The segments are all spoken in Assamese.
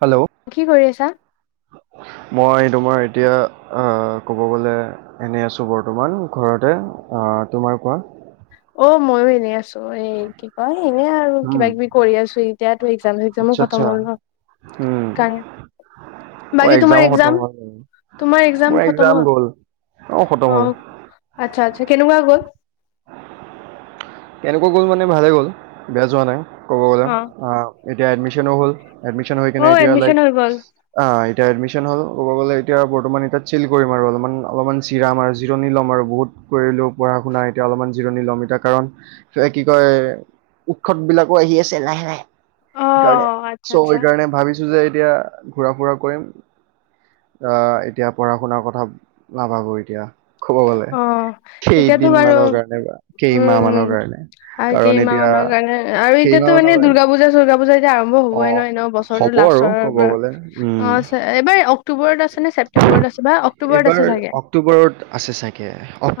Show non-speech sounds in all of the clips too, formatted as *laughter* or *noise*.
হেল্ল' কি কৰি আছা? মই তোমাৰ এতিয়া ক'ব, গ'লে এনেই আছোঁ বৰ্তমান ঘৰতে তোমাৰ কোৱা? অ মইয়ো এনেই আছো। ত এই কি কয় এনে আৰু উম কিবা কিবি কৰি আছো। এতিয়াতো এক্জাম চিক্জাম আচ্ছা খতম আচ্ছা হ'ল ন। উম কাৰণে অ বাকী তোমাৰ এক্জামো খতম এক্সাম হয়। তোমাৰ এক্জাম খতম হল, খতম অ হ'ল আচ্ছা আচ্ছা কেনেকুৱা গ'ল। কেনেকুৱা গ'ল মানে ভালেই গ'ল, বেয়া যোৱা নাই। ক'ব গ'লে অ। আহ এতিয়া এডমিচনো হল, এডমিচন হৈ কিনে অ' এতিয়া এডমিচন লাইক হৈ গ'ল আহ এতিয়া এডমি্চন হ'ল' কব গ'লে এতিয়া বৰ্তমান এতিয়া চিল কৰিম আৰু অলপমান, অলপমান চিৰাম আৰু জিৰণি ল'ম আৰু বহুত কৰিলোঁ পঢ়া শুনা এতিয়া অলপমান জিৰণি ল'ম, এতিয়া কাৰণ। কিবা কি কয় উৎসত বিলাকো আহি আছে লাহে লাহে। অ' সিকাৰণে অ' আচ্ছা চো আচ্ছা এইকাৰণে ভাবিছো যে এতিয়া ঘূৰা ফুৰা কৰিম। এতিয়া পঢ়া শুনাৰ কথা নাভাবোঁ এতিয়া ক'ব গ'লে অ এতিয়াতো কেইদিন বাৰু মানৰ কাৰণে বা উম উ কেইমাহ মানৰ কাৰণে আৰু কাৰণ কেইমাহ এতিয়া মানৰ কাৰণে আৰু কেইমাহ এতিয়াাতো মানৰ মানে দ কাৰণে দুৰ্গা পুজা চৰ্গা পূজা আৰম্ভ অ হ'বই ন ন বছৰো হ'ব আৰু লাষ্টৰ ক'ব পৰা গ'লে অ উম এইবাৰ অক্টোবৰত আছে নে ছেপ্তেম্বৰ এইবাৰ অক্টোবৰত আছে চাগে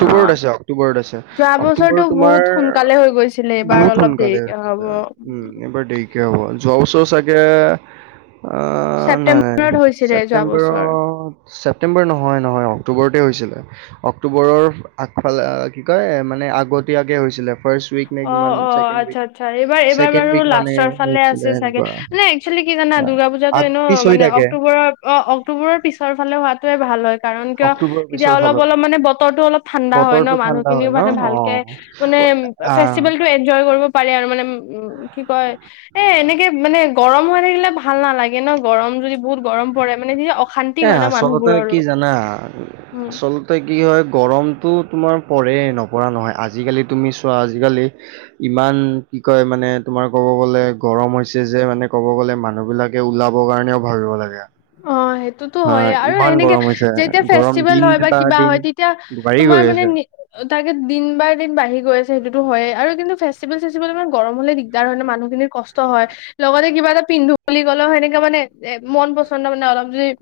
অ' আছে অক্টোবৰত আছে যোৱা বছৰটো অক্টোবৰত বহুত তোমাৰ সোনকালে হৈ গৈছিলে এইবাৰ বুত অলপ দেৰিকে হ'ব। সোনকালেছিল উম এইবাৰ দেৰিকে হব যোৱা ওৰত চাগে ছেপ্টেম্বৰ ছেপটেম্বৰ ছেপ্তেম্বৰ নহয় নহয় অক্টোবৰতে হৈছিলে অক্টোবৰৰ আগফালে কি কয় মানে আগতীয়াকে হৈছিলে ফাৰ্ষ্ট উইক নে অ কিমান অ ছেকেণ্ড আচ্ছা উইক আচ্ছা এইবাৰ এইবাৰ ছেকেণ্ড বাৰু উইক মানে লাষ্টৰ ফালে হৈছিলে চাগেে সেনেকুৱা। এক্চেলি কি জানা দ আহ, দুৰ্গা পুজাতো আগ এনেো পিছ হৈ মানে থাকে অক্টোবৰৰ অ্ৰৰ পিছৰ ফালে লে হোৱাাতোৱে ভাল হয় কাৰণ কিয় অক্টোবৰৰ তেতিয়া পিছৰ অলপ ফালৰ অলপ মানে বতৰো অলপ ঠাণ্ডা হয় ন বতৰটো মানুহ ঠাণ্ডা হয় খিনিও ন? মানে ভালকে মানে অ'। আ, ফেষ্টভেল টো এনজয় কৰিব পাৰে আৰু মানে উ কি কয় এ এনেকে মানে গৰম হৈ থাকিলে ভাল নালাগে ন গৰম যদি বহুত গৰম পৰে মানে যদি এ আচলতে কি জানা উম আচলতে কি হয় গৰমটো তোমাৰ পঢ়ে নপঢ়া নহয় আজিকালি তুমি চোৱা আজিকালি ইমান কি কয় মানে তোমাৰ ক'ব গ'লে গৰম হৈছে যে মানে ক'ব গ'লে মানুহ বিলাকে ওলাব কাৰণেও ভাবিব লাগে তো হা হয় আৰু ইমান এনেকে গৰম হৈছে যেতিয়া গৰম ফেষ্টিভেল দিন হয় বা কিবা দিন হয় তেতিয়া বাঢ়ি তোমাৰ গৈ মানে আছে। নি তাকে দিন বাাৰ দিন বাঢ়ি গৈ আছে সেইটোতো হয় আৰু কিন্তু ফেষ্টিেল চেষ্টভেল ইমান গৰম হ'লে দিগদাৰ হয় নে মানুহ খিনিৰ কষ্ট হয় লগতে কিবা এটা পিন্ধ গ'ল সেনেকে মানে এ মন বস্ত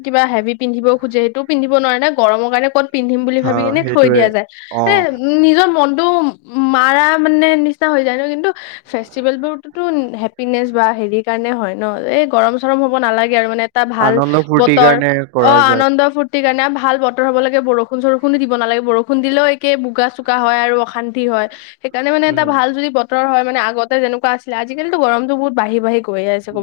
কিবা হেভি পিন্ধিব খোজে সেইটোও পিন্ধ নোৱাৰে ন গৰমৰ কাৰণে ক'ত পিন্ধিম বুলি হা ভাবি কিনে থৈ সেইটোৱে দিয়া যায় অ নিজৰ মন *unintelligible* মাৰা মানে নিচিনা হৈ যায় ন কিন্তু ফেষ্টিভেল বোৰততো হেপিনেচ বা হেৰি কাৰণে হয় ন এই গৰম চৰম হ'ব নালাগে আৰু মানে এটা ভাল আনন্দ ফূৰ্তিৰ বতৰ কাৰণে অ কৰা যায়। আনন্দ ফ সেই কাৰণে ভাল বতৰ হব লাগে বৰষুণ চৰষুণো দিব নালাগে বৰষুণ দিলেও একে বগা চোকা হয় আৰু অশান্তি হয় সেইকাৰণে মানে উম এটাাল য বতৰ হয় মানে আগতে যেনেকুৱা আছিলে আজিকালিটো গৰমত বহুতঢ়ি বাঢি গ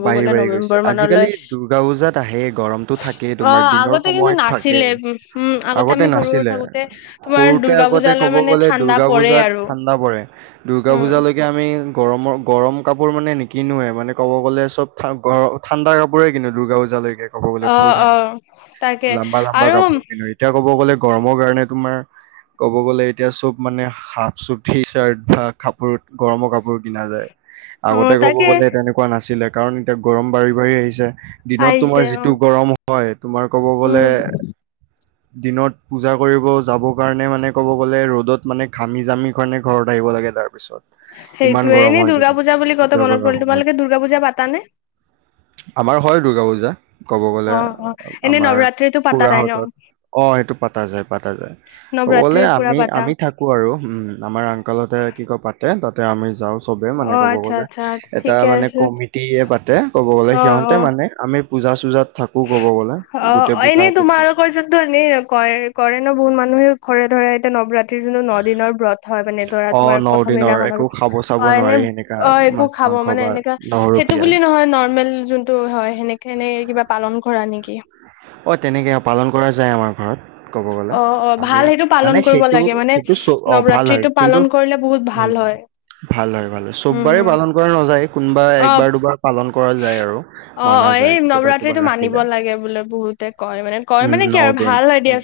বাঢ়ি বাঢ়ি গৈছে আজিকালি দ দুৰ্গা পূজাত আহে গৰমতটো থাকেই অ তোমাৰ দিনৰ আগতে কিন্তু সময়ত থাকে নাছিলে উম উম আগতে আমি সৰু সৰু নাছিলে থাকোতে তোমাৰ সৰুতে দুৰ্গা আগতে পূজালৈ ক'ব মানে গ'লে ঠাণ্ডা দূৰ্গা পৰে পূজাত আৰু ঠাণ্ডা পৰে দৰ্গা উম পূজাালৈকে আমি গৰমৰ গৰম কাপোৰ মানে নিকিনোৱে মানে ক'ব গ'লে চবাৰ ঠাণ্ডা কাপোৰে কিনু দুৰ্গা পূজালৈকে ক'ব গলে অ সৰু অ তাকে থাকোতে লম্বা লম্বা আৰু গাপোৰ কিন্তু এতিয়া ক'ব গ'লে গৰমৰ কাৰণে তোমাৰ ক'ব গ'লে এতিয়া চব মানে হাফ চুটি চাৰ্ট বা কাপোৰত গৰমৰ কাপোৰ কিনা যায় অ আগতে কব তাকে গ'লে তেনেকুৱা নাছিলে কাৰণ এতিয়া গৰম বাঢ়ি বাঢ়ি আহিছে দিনত আহিছে তোমাৰ অ যিটো গৰম হয় তোমাৰ ক'ব গলে উম দিনত পূজা কৰিব যাব কাৰণে মানে ক'ব গলে ৰ'দত মানে ঘামি জামি কাৰণে ঘৰত আহিব লাগে তাৰ পিছত ইমান সেইটোয়ে গৰম এনেই দ হয় দুৰ্গা দিনত পূজা বুলি কতে মনত কৰাৰ পৰিল সময়ত তোমালোকে দুৰ্গা পূজা পাতানে আমাৰ হয় দুূৰ্গা পূজা কব গলে অ অ এনে আমাৰ নৱৰাত্ৰিতো পাতা যায় ন খুৰাহঁতত অ সটো পাতা যায় পাতা যায় কবলে নৱৰাত্ৰি পুৰা আমি পাতা আমি থাকো আৰু উম আমাৰ আংকালতে কি কয় পাতে তাতে আমি যাওঁ চবে মানে অ ক'ব আচ্ছা গ'লে আচ্ছা এটা ঠিকে মানে আছে কমিটিে পাতে ক'ব গ'লে অ অ সিহঁতে মানে আমি পূজা চূজাত থাকো ক'ব গ'লে অ গোটেই এনেই পূজাটোত থাকো তোমালোকৰ যৰততো এনেই কৰে কৰে ন বহুত মানুহে ঘৰে ধৰে এতিয়া নৱৰাত্ৰিৰ যো ন দিনৰ ব্ৰত হয় মানে ধৰা অ তোমাৰ ন প্ৰথম দিনৰ দিনাখন একো খাব চাব অ এনে নোৱাৰি সেনেকা অ একো মাছ খাব মাংস মানে বা এনেকা নহৰু এইটো পিয়াজ বুলি নহয় নৰ্মেল যোনটো হয় সেনেকে এনে কিবা পালন কৰা নেকি অ' তেনেকে পালন কৰা যায় আমাৰ ঘৰত ক'ব গলে অ অ আমি ভাল সেইটো পালন মানে কৰিব সেইটো লাগে মানে সেইটো চ অ' ভাল হয় নৱৰাত্ৰিটো কিন্তু পালন কৰিলে বহুত ভাল উম হয় ভাল হয় ভাল হয় উম চববাৰে হম পালন কৰা নাযায় কোনোবা অ একবাৰ দুবাৰ পালন কৰা যায় আৰু অ মান অ', এই নৱৰাত্ৰিটো মানিব লাগে বোলে বহুতে কয় মানে কয় উম মানে কি ন আৰু দিন ভাল আডিয়া উম,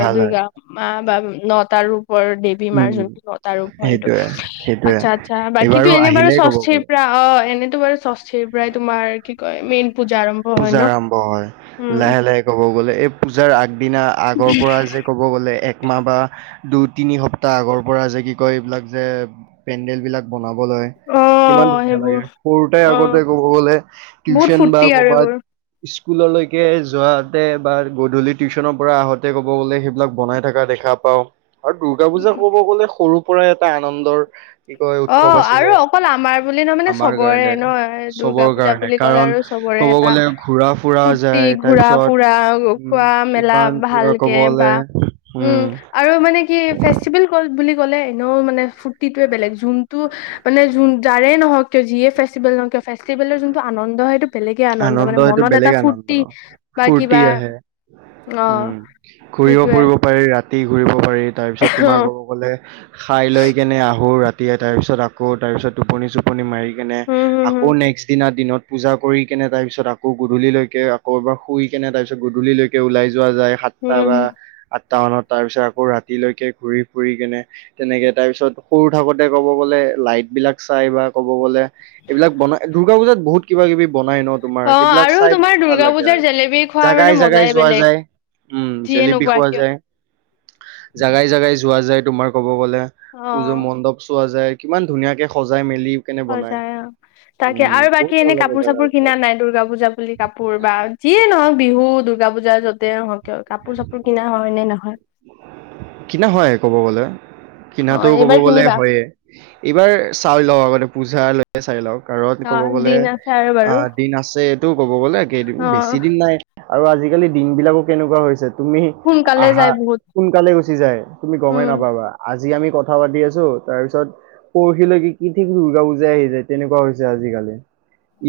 ভাল হয় দুৰ্গা মা বা নটা ৰূপ ৰ দেৱী উম মাৰ যোনটো নটা ৰূপ হয় এইটো সেইটোয়ে সেইটোয়ে আচ্ছা আচ্ছা বাকী এইবাৰো এনে বাৰু আহিলেই ক'ব ষষ্ঠিৰ গ'লে পৰা অ', এনেইতো বাৰু ষষ্ঠিৰ পৰাই তোমাৰ কি কয় মেইন পূজা আৰম্ভ হয় পূজা ন আৰম্ভ হয় উম লাহে লাহে ক'ব গ'লে এই পূজাৰ আগদিনা আগৰ পৰা যে ক'ব গ'লে একমাহ বা দুই তিনি সপ্তাহ আগৰ পৰা যে কি কয় এইবিলাক যে পেণ্ডেল বিলাক বনাব অ কিমান ধুনীয়া সেইবোৰ লাগে সৰুতে অ আগতে ক'ব গলে বহুত টিউচন বা ফূৰ্তি আৰু ক'বাত এইবোৰ স্কুললৈকে যাওঁতে বা গধূলি টিউচনৰ পৰা আহোতে ক'ব গলে সেইবিলাক বনাই থকা দেখা পাওঁ আৰু দুৰ্গা পূজা ক'ব গ'লে সৰু পৰাই এটা আনন্দৰ কি কয় অ উৎসৱ আছিলে আৰু অকল আমাৰ বুলি নহয় মানে আমাৰ চবৰে কাৰণে ন দুৰ্গা চবৰ পূজা কাৰণে বুলি ক'লে কাৰণ আৰু চবৰে ক'ব এটা গ'লে ঘুৰা ফুৰা ফূৰ্তি যায় ঘুৰা তাৰপিছত ফুৰা উম খোৱা মেলা ইমান পুৰা ভালকে বা কবলে উম আৰু মানে কি ফেষ্টিভেল হল বুলি গলে এনেও মানে ফূৰ্তিটোৱে বেলেগ যোনটো মানে যাৰে নহওক- কিয় যিয়ে ফেষ্টিভেল ন কিয় ফেষ্টিভেলৰ যোনটো আনন্দ সেইটো বেলেগে আনন্দ মানে এইটো মনত এটা বেলেগ আনন্দ ফূৰ্তি বা ফূৰ্তি কিবা আহে অ উম ঘুৰিব সেইটোয়ে ফুৰিব পাৰি ৰাতি ঘূৰিব পাৰি তাৰপিছত অ তোমাৰ ক'ব গ'লে খাই লৈ কেনে আহোঁ ৰাতি দিয়ে তাৰ পিছত আকৌ তাৰ পিছত টোপনি- চোপনি মাৰি কেনে উম হম আকৌ হম নেক্সট দিনা দিনত পূজা কৰি কেনে তাৰ পিছত আকৌ গধূলিলৈকে আকৌ এবাৰ শুই কিনে তাৰ পিছ গধূলিলৈকে ওলাই যাওঁ যোৱা যায় সাতটা হম বা হম টাউনত তাৰ পিছত আকৌ ৰাতিলৈকে ঘূৰি- ফুৰি কেনে তেনেকে তাৰ পিছত সৰু থাকোতে ক'ব গ'লে লাইট বিলাক চাই বা ক'ব গ'লে, এইবিলাক বনাই দূৰ্গা পুজাত বহুত কিবা-কিবি, কিবি বনাই ন, অ তোমাৰ সেইবিলাক আৰু চাই তোমাৰ বহুত ভাল দুৰ্গা লাগে পূজাৰ আৰু, জেলেবি খোৱাৰ মানে জাগাই মজাই জাগাই যোৱা বেলেগ যায়। উম, যিয়ে জেলেপি নোকোৱা খোৱা কিয় যায় জাগাই-জাগাই যোৱা যায় তোমাৰ ক'ব গ'লে, অ পূজা মণ্ডপ চোৱা যায়। কিমান ধুনীয়াকে সজাই মে হয় যায় অ', তাকে। আৰু বাকী বহুত ভাল এনে লাগে কাপোৰ জাগা চাপোৰ কিনা বিলাক নাই দূৰ্গা পূজা বুলি কাপোৰ বা যিয়ে নহওক বিহু দুৰ্গা পূজা য'তেই নহওঁক। কাপোৰ-চাপোৰ কিনা হয়নে নহয়? কিনা হয় ক'ব গ'লে। অ কিনাতো কব এইবাৰ গ'লে কিনিবা হয়য়ে, এইবাৰ চাই লওঁ আগতে পূজা লৈকে চাই লওঁ। কাৰণ অ ক'ব গ'লে দিন আছে আৰু বাৰু অ' দিন আছে, এইটো ক'ব গ'লে কেইদিন অ বেছি দিন নাই। আৰু আজিকালি দিন বিলাকো কেনেকুৱা হৈছে তুমি সোনকালে আহা যায় বহুত সোনকালে গৈছে। গুচি যায়। তুমি গমে উম নাপাবা আজি জি আমি কথা পাতি আছোঁ, তাৰ পিছত পৰহিলৈকে কি ঠিক দুৰ্গা পূজাই আহি যায়। তেনেকুৱা হৈছে আজি কালি,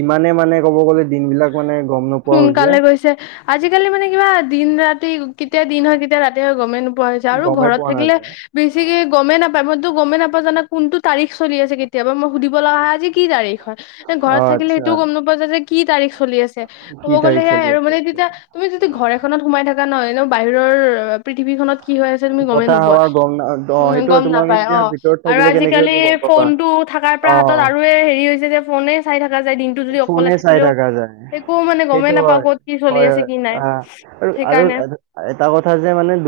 ইমানে মানে কব গ'লে দিন বিলাক মানে গম নোপোৱা হৈছে সোনকালে গৈছে, আজিকালি মানে কিবা দিন ৰাতি কেতিয়া দিন হয়, কেতিয়া ৰাতি হয়, গমেই নোপোৱা হৈছে আৰু গমেই ঘৰত পোৱা থাকিলে নাযায়। বেছিকে গমেই নাপায়। মই টো গমেই নাপাও জানা কোনটো তাৰিখ চলি আছে, কেতিয়াবা মই সুধিব লগা হয় যে কি তাৰিখ হয়? এ, অ ঘৰত থাকিলে আচ্ছা সেইটোওঁ গ'ম নোপোৱা যায় যে, কি তাৰিখ? চলি আছে কি ক'ব গ'লে তাৰিখ সেয়াই চলি আৰু আছে মানে এইটো? তেতিয়া তুমি যদি ঘৰ এখনত সোমাই থাকা ন'। বাহিৰৰ অ'। পৃথিৱীখনত কি হৈ আছে তুমি গমেই বতাহ নোপোৱা, হাৱা গম না অ সেইটো গম তোমালোকে নাপায় এতিয়া অ'। ভিতৰত আৰু থাকিলে আজিকালি কেনেকেনো গম পাবা ফোন টো থকাৰ পৰা অ হাতত আৰু হেৰি হৈছে যে ফোনে চাই থকা যায় দিনটো যদি অকলে ফোনে থাকে চাই থখা যায় সেইটো হয় ক'ত কি চলি হয় আছে হয় কি নাই হ আৰু আৰু সেইকাৰণে এটা কথা যে মানে *unintelligible* দ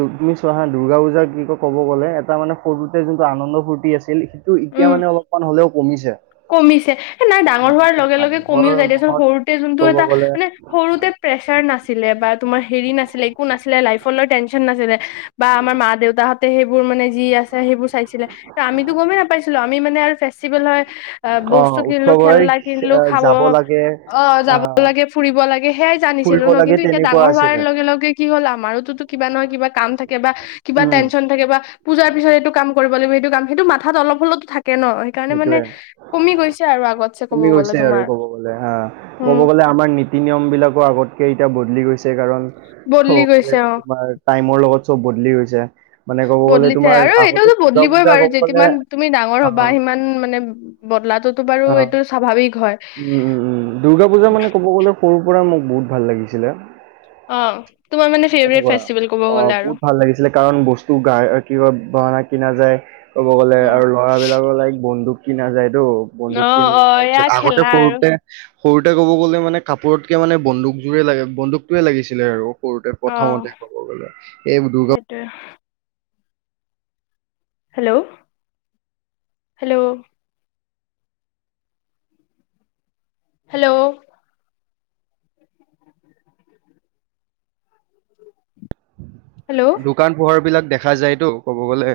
দুৰ্গা পুজা কি কব গ'লে এটা মানে ফটোতে যোনটো আনন্দ ফূ্তি আছিল সেইটো এতিয়া উম মানে অলপমান হয় হলেও কমিছে কমিছে স নাই ডাঙৰ হোৱাৰ কমিছে লগে লগে মানুহৰ কমিও যায় দেচোন মনত সৰুতে যোনটো ক'ব এটা গ'লে মানে সৰুতে প্ৰেচাৰ নাছিলে বা তোমাৰ হেৰি নাছিলে একো নাছিলে লাইফৰ ল টেনশচন নাছিলে বা আমাৰ মা দেউতাহঁতে সেইবোৰ মানে যি আছে সেইবোৰ চাইছিলে ত আমিতো গমেই নাপাইছিলো আমি মানে আৰু ফেষ্টিভেল হয় অ বস্তু কিনিলো উৎসৱ হৈ খেলা কিনিলো খাব যাব লাগে অ যাব আহ লাগে ফুৰিব লাগে সেয়াই জানি ছিলো ফুৰিব ন লাগে কিন্তু এতিয়া তেনেকুৱা ডাঙৰ হোৱাৰ আছিলে লগে লগে কি হ'ল আমাৰোতোো কিবা নহয় কা কাম থাকে বা কিবা উম টেনশন থাকে বা পূজাৰ পিছত এইটো কাম কৰিব লাগিব সেইটো কাম সেইটো মাথাত অলপ হললেতো থাকে ন সেই কাৰণে মানে সেইটোয়ে কমি গৈছে আৰু আগতছে ক'ব কমি গ'লে গৈছে আৰু তোমাৰ ক'ব গ'লে হা উম ক'ব গ'লে আমাৰ নীতি নিয়ম বিলাকো আগতে কটা বদলি গৈছে কাৰণ বদলি গৈছে অ তোমাৰ টাইমৰ লগত চব বদলি গৈছে মানে ক বদলিছে আৰু এইটোতো বদলিবই বাৰু গ'লে যিমান তুমি ডাঙৰ অ হবা সিমান মানে বদলাটোতো বাৰু অ আৰু এইটো স্বাভাৱিক হয়। উম উম উম দুৰ্গা পূজা মানে ক'ব গ'লে সৰুৰ পৰাই মোক বহুত ভাল লাগিছিলে। অ তোমাৰ মানে ফেভৰেট সনেকুৱা ফেষ্টিভেল ক'ব অ গ'লে আৰু বহুত ভাল লাগিছিলে কাৰণ বস্তু গাই কিবানা। কিনা যায় ক'ব গ'লে উম, আৰু ল'ৰাবিলাকে লাইক বন্দুক কিনা যায়। এইটো অ বন্ধুক কিনো অ তাৰ এয়া পিছত আগতে খেলা আৰু সৰুতে। সৰুতে ক'ব গ'লে মানে কাপোৰতকে মানে বন্দুক জোৰে লাগে বন্দুকটোৱে লাগিছিলে আৰু কৰোতে অ প্ৰথমতে ক'ব গলে এই দুৰ্গ সেইটোয়ে হেল্ল হেল্ল, হেল্ল, হেল্ল' দোকান পোহাৰ বিলাক দেখা যায়তো কব গলে।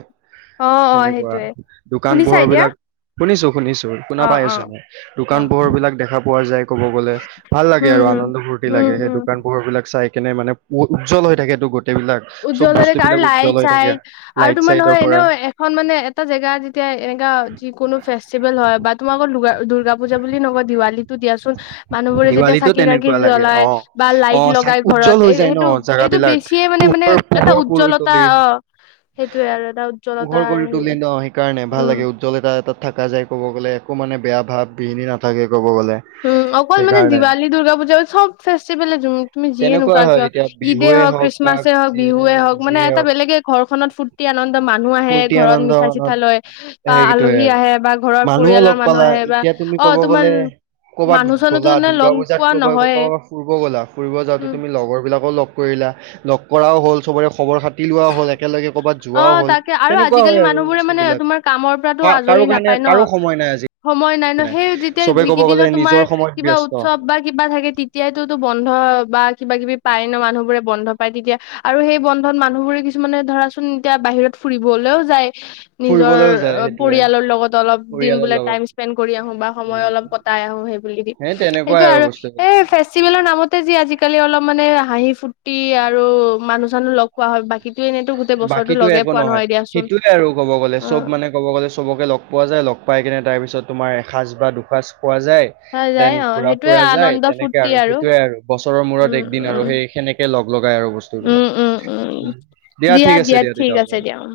অ অ সনেকুৱা সেইটোয়ে দোকান শুনিছা পোহৰ এতিয়া বিলাক। শুনিছো শুনিছো শুনা অ পাই অ আছ মই অ দোকান পোহৰ বিলাক দেখা পোৱা যায় ক'ব গলে ভাল লাগে হম আৰু হম আনন্দবোৰ। ফূতি হম লাগে সেই হম দোকান পোহৰ বিলাক চাই কিনে মানে উজ্জ্বল হৈ থাকেটো। বিলাক চব বস্তু উজ্জ্বলতাৰক আৰু বিলাক লাই উজ্জ্বল হৈ চাই থাকে আৰু লাইট তোমাৰ চাইটৰ নহয় পৰা এনেও এখন মানে এটা জেগা যেতিয়া। এনেকা যি কোনো ফেষ্টিভেল হয় বা তুমাৰলোকৰ দুৰ্গা পুজা বুলি নকয় দিৱালী দিয়াচোন। মানুহবোৰে যেতিয়া দিৱালীটো চাকি তাকি তেনেকুৱা লাগে জ্বলাই অ বা অ লাইট চাই লগাই ঘৰত উজ্জ্বল এ হৈ যায় ন সেইটো এইটো জাগাবিলাক বেছিয়ে, মানে মানে পোহৰ এটা পোহৰ কৰি উজ্জ্বলতা তুলি অ। সেইটোয়ে আৰু এটা পোহৰ উজ্জ্বলতাৰ কৰি হেৰি তলে ন সেইকাৰণে ভাল উম লাগে উজ্জ্বলে তাত। তাত থকা যায় ক'ব গ'লে একো মানে বেয়া ভাৱ বিহিনি নথাকে। উম অকল মানে দিৱালী দুৰ্গা পুজা চব ফেষ্টিভলে তুমি যিয়ে তেনেকুৱাই নুৱা হয় কিয়। এতিয়া ইে বিহুৱে হ হওক বা ক্ৰিছমছ। হওক যিয়ে বিহুৱে হওক মানে যিয়ে এটা হওক বেলেগে ঘৰখননত ফুৰৰ্তি আনন্দ মানুহ আহে ফূৰ্তি ঘৰত আনন্দ মিঠাই চিঠা মানত লৈ। বা সেইটোৱে আলহী আৰু আহে বা ঘৰৰ মানুহো পৰিয়ালৰ লগ মানুহ পালা আহে বা এতিয়া তুমি অ ক'ব তোমাৰ। গ'লে ক'ৰবাত মানুহ চানুহতো গ'লা নে দুৰ্গা লগ পূজাত পোৱা কব নহয়ে কবাত ফুব গলা ফুৰিব যাওঁতে উম তুমি লগৰ বিলাকৰ লগ। কৰিলা লগ কৰাও হ'ল চবৰে খবৰ খা। কাটি লোৱা হ'ল একেলগে কৰ'বাত অ যোৱা হ'ল তাকে আৰু তেনেকুৱা আজিকালি হয় আৰু মানুহবোৰে মানে বস্তুবিলাক তোমাৰ কামৰ পৰাতো আজৰি তাৰো কাৰণে। নাপায় ন কাৰো সময় নাই আজি। নাই সময় ন সেই যেতিয়া চবে ক'ব গ'লে যিকিদিনত তোমাৰ নিজৰ সময়ত কিবা ব্যস্ত উৎসৱ বা কিবা থাকে তেতিয়ো তো বন্ধ বা কিবা কিবি পায় ন মানুহ বোৰে বন্ধ পায় তেতিয়া আৰু সেই বন্ধত মানহ। ৰে কিছুমানে ধৰাচোন এতিয়া বাহিৰত ফুৰিবলৈও যায়। নিজৰ ফুৰিবলৈও যায় সেইটোৱে পৰিয়ালৰ লগত অলপ দিন পৰিয়ালৰ ব লগত টাইম স্পেড কৰি আহো বা সময় উম, অলপ। সেই তেনেকুৱাই সেইটোৱে আৰু বস্তুবিলাক সেই ফেষ্টিভেলৰ নামত। তে যি আজিকালি অলপ মানে হাঁহি ফূৰ্তি আৰু মানুহ চানুহ লগ পোৱা হয় বাকীে এনেইতো গোটেই। বছৰটো বাকীতো লগে একো পোৱা নহয় দিয়াচোন সেইটোয়ে আৰু ক'ব গলে অ চব মানে ক'ব গ'লে চবকে লগ পোৱা যায় লগ। পাই কেনে তাৰপিছত তোমাৰ এসাঁজ বা দুসাঁজ। খোৱা যায় পোৱা দেন যায় অ ঘুৰা সেইটোয়ে ফুৰা যায় আনন্দ তেনেকে ফূুৰ্তি আৰু সেইটোয়ে আৰু বছৰৰ মূৰত উম একদিন আৰু উম সেই। তেনেকে লগ লগাই আৰু বস্তু উম বিলাক উম উম দিয়া ঠিক আছে দিয়া ঠিক তেতিয়া। আছে দিয়া উম